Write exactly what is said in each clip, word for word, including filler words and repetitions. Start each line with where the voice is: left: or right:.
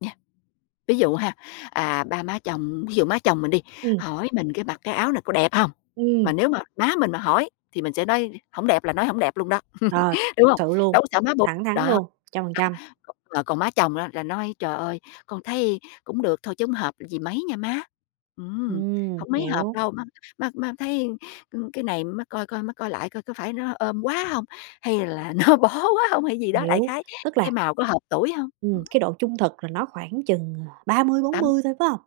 left: Nha, ví dụ ha, à, ba má chồng ví dụ má chồng mình đi,
right: Ừm.
left: hỏi mình cái: "Mặc cái áo này có đẹp hông?"
right: Ừm.
left: Mà nếu mà má mình mà hỏi thì mình sẽ nói: "Hổng đẹp" là nói "Hổng đẹp" luôn đó.
right: Ờ, thực
left: Đúng hông?
right: sự luôn,
left: Đâu có sợ má buồn,
right: thẳng thắn
left: đó.
right: luôn, trăm phần trăm.
left: Còn mà còn má chồng á là nói: "Trời ơi, con thấy cũng được thôi, chứ hông hợp gì mấy nha má. Ừm,
right: Ừm,
left: hổng mấy hợp
right: hiểu.
left: đâu, má má má thấy, ừm, cái này má coi coi, má coi lại coi có phải nó ôm quá hông? Hay là nó bó quá hông?" hay gì đó, đại
right: Hiểu,
left: khái:
right: tức
left: "Cái
right: là
left: màu có hợp tuổi hông?"
right: Ừm,
left: Ứm.
right: cái độ trung thực là nó khoảng chừng, à, ba mươi bốn
left: Tám
right: mươi thôi, phải hông?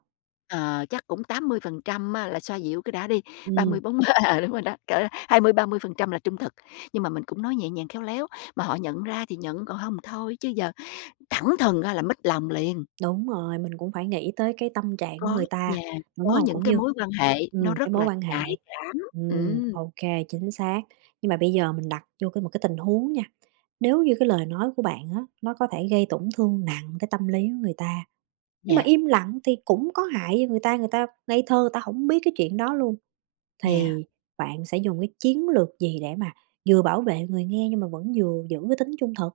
left: ờ, chắc cũng tám mươi phần trăm á là xoa dịu cái đã đi, ba mươi
right: Ừm.
left: bốn mươi à, đúng rồi đó, cỡ hai mươi ba mươi phần trăm là trung thực, nhưng mà mình cũng nói nhẹ nhàng, khéo léo, mà họ nhận ra thì nhận, còn hông thì thôi, chứ giờ thẳng thừng á là mếch lòng liền.
right: Đúng rồi, mình cũng phải nghĩ tới cái tâm trạng của
left: Có
right: người ta,
left: yeah,
right: đúng
left: có
right: hông?
left: những
right: Cũng
left: cái
right: như,
left: mối quan hệ nó
right: ừm, cái
left: rất
right: mối
left: là
right: quan
left: nhạy
right: hệ.
left: cảm,
right: Ừm,
left: ừm.
right: ô kê, chính xác. Nhưng mà bây giờ mình đặt vô cái một cái tình huống nha, nếu như cái lời nói của bạn á nó có thể gây tổn thương nặng tới tâm lý của người ta, nhưng mà
left: Yeah.
right: im lặng thì cũng có hại cho người ta, người ta ngây thơ người ta hổng biết cái chuyện đó luôn
left: Yeah.
right: thì bạn sẽ dùng cái chiến lược gì để mà vừa bảo vệ người nghe nhưng mà vẫn vừa giữ cái tính trung thực?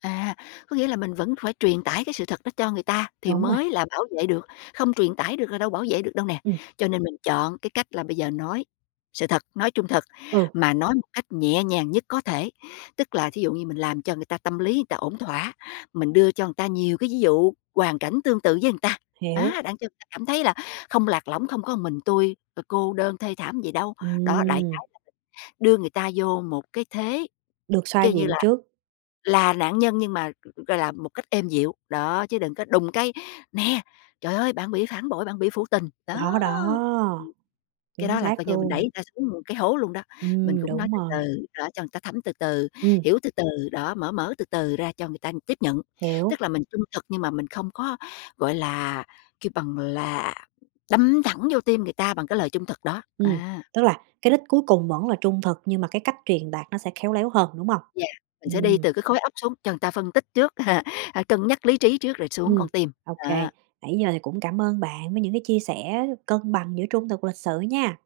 left: À, có nghĩa là mình vẫn phải truyền tải cái sự thật đó cho người ta thì
right: Đúng rồi.
left: mới là bảo vệ được, không truyền tải được là đâu bảo vệ được đâu nè,
right: Ừm.
left: cho nên mình chọn cái cách là bây giờ nói sự thật, nói trung thực,
right: Ừ.
left: mà nói một cách nhẹ nhàng nhất có thể. Tức là thí dụ như mình làm cho người ta tâm lý người ta ổn thỏa, mình đưa cho người ta nhiều cái ví dụ, hoàn cảnh tương tự với người ta,
right: Hiếu.
left: á, đặng cho người ta cảm thấy là không lạc lõng, không có một mình, tui, ờ, cô đơn thê thảm gì đâu. Đó, đại
right: Ừm.
left: khái là đưa người ta vô một cái thế,
right: Được xoa
left: kêu như
right: dịu
left: là
right: trước.
left: là nạn nhân, nhưng mà g gọi là một cách êm dịu, đó, chứ đừng có đùng cái, nè, trời ơi, bạn bị phản bội, bạn bị phụ tình, đó.
right: Đó, đó,
left: Cái
right: chính
left: đó là coi
right: xác
left: như mình đẩy
right: luôn.
left: người ta xuống cái hố luôn đó. Mình
right: Ừm,
left: cũng nói
right: đúng
left: từ
right: rồi.
left: từ, đó, cho người ta thấm từ từ,
right: Ừm.
left: hiểu từ từ, đó, mở mở từ từ ra cho người ta tiếp nhận.
right: Hiểu.
left: Tức là mình trung thực nhưng mà mình không có, gọi là, kêu bằng là, đâm thẳng vô tim người ta bằng cái lời trung thực đó,
right: Ừm,
left: à.
right: tức là cái đích cuối cùng vẫn là trung thực, nhưng mà cái cách truyền đạt nó sẽ khéo léo hơn, đúng hông?
left: Yeah, mình sẽ đi
right: Ừm.
left: từ cái khối óc xuống cho người ta phân tích trước, h cân nhắc lý trí trước rồi xuống
right: Ừm,
left: con tim,
right: ô kê.
left: đó.
right: Nãy giờ thì cũng cảm ơn bạn với những cái chia sẻ cân bằng giữa trung thực, lịch sự nha.